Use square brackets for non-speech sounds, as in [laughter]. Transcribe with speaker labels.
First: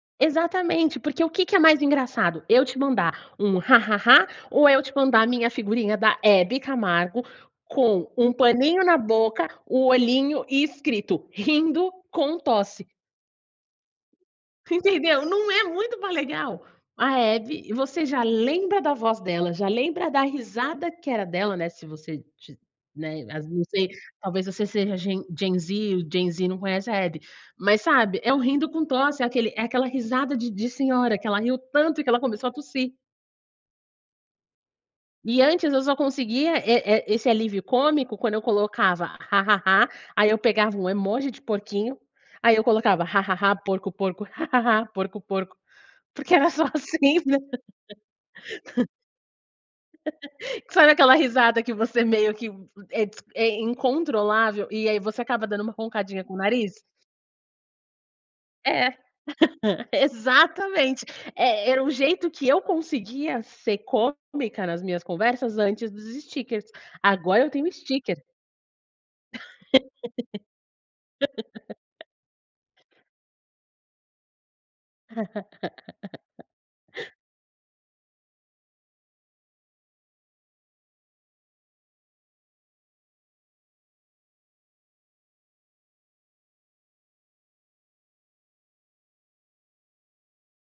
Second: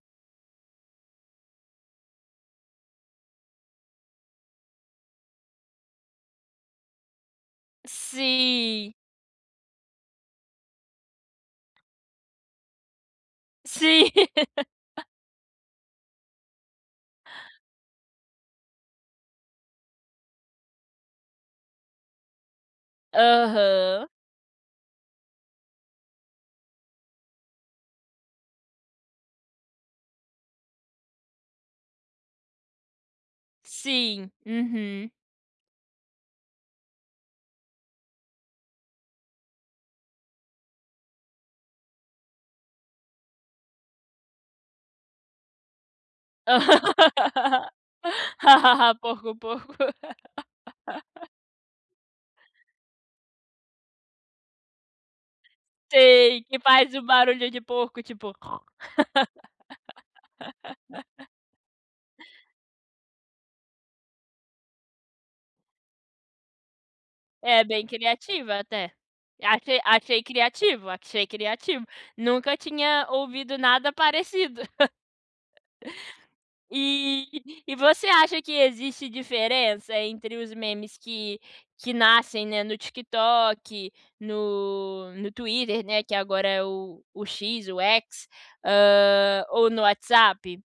Speaker 1: Exatamente, porque o que que é mais engraçado, eu te mandar um "ha ha ha" ou é eu te mandar a minha figurinha da Hebe Camargo, com um paninho
Speaker 2: Sim.
Speaker 1: na boca, o olhinho e escrito "rindo com tosse"?
Speaker 2: Sim. [laughs]
Speaker 1: Entendeu, não é muito mais legal? A Hebe você já lembra da voz dela, já lembra da risada que era dela, né, se você tiv né, as não sei,
Speaker 2: Aham.
Speaker 1: talvez você seja ge gen Z, o gen Z não conhece a Hebe. Mas sabe, é um "rindo com tosse", é aquele é aquela risada de de senhora, que ela riu tanto e que ela começou a tossir.
Speaker 2: Sim, uhum.
Speaker 1: E antes eu só conseguia, eh eh, esse alívio cômico quando eu colocava: "Ha ha ha", aí eu pegava um emoji de porquinho, aí eu colocava: "Ha ha ha, porco, porco, ha ha ha, porco, porco", porque era só assim, né.
Speaker 2: [laughs] "Ha ha ha, porco, porco".
Speaker 1: [laughs] Sabe aquela
Speaker 2: [laughs]
Speaker 1: risada que você meio que é dis é incontrolável, e aí você acaba dando uma roncadinha com o
Speaker 2: Sei, que
Speaker 1: nariz?
Speaker 2: faz um barulho de porco, tipo,
Speaker 1: É, [laughs] exatamente.
Speaker 2: [laughs]
Speaker 1: Eh eh, era o jeito que eu conseguia ser cômica nas minhas conversas antes dos stikers, agora eu
Speaker 2: É
Speaker 1: tenho
Speaker 2: bem
Speaker 1: stiker.
Speaker 2: criativa até. Achei achei criativo, achei criativo, nunca
Speaker 1: [laughs]
Speaker 2: tinha ouvido nada parecido. [laughs]
Speaker 1: [laughs]
Speaker 2: E e você acha que existe diferença entre os memes que que nascem, né, no TikTok, no no Twitter, né, que agora é o o X, o X, hã, ou no WhatsApp?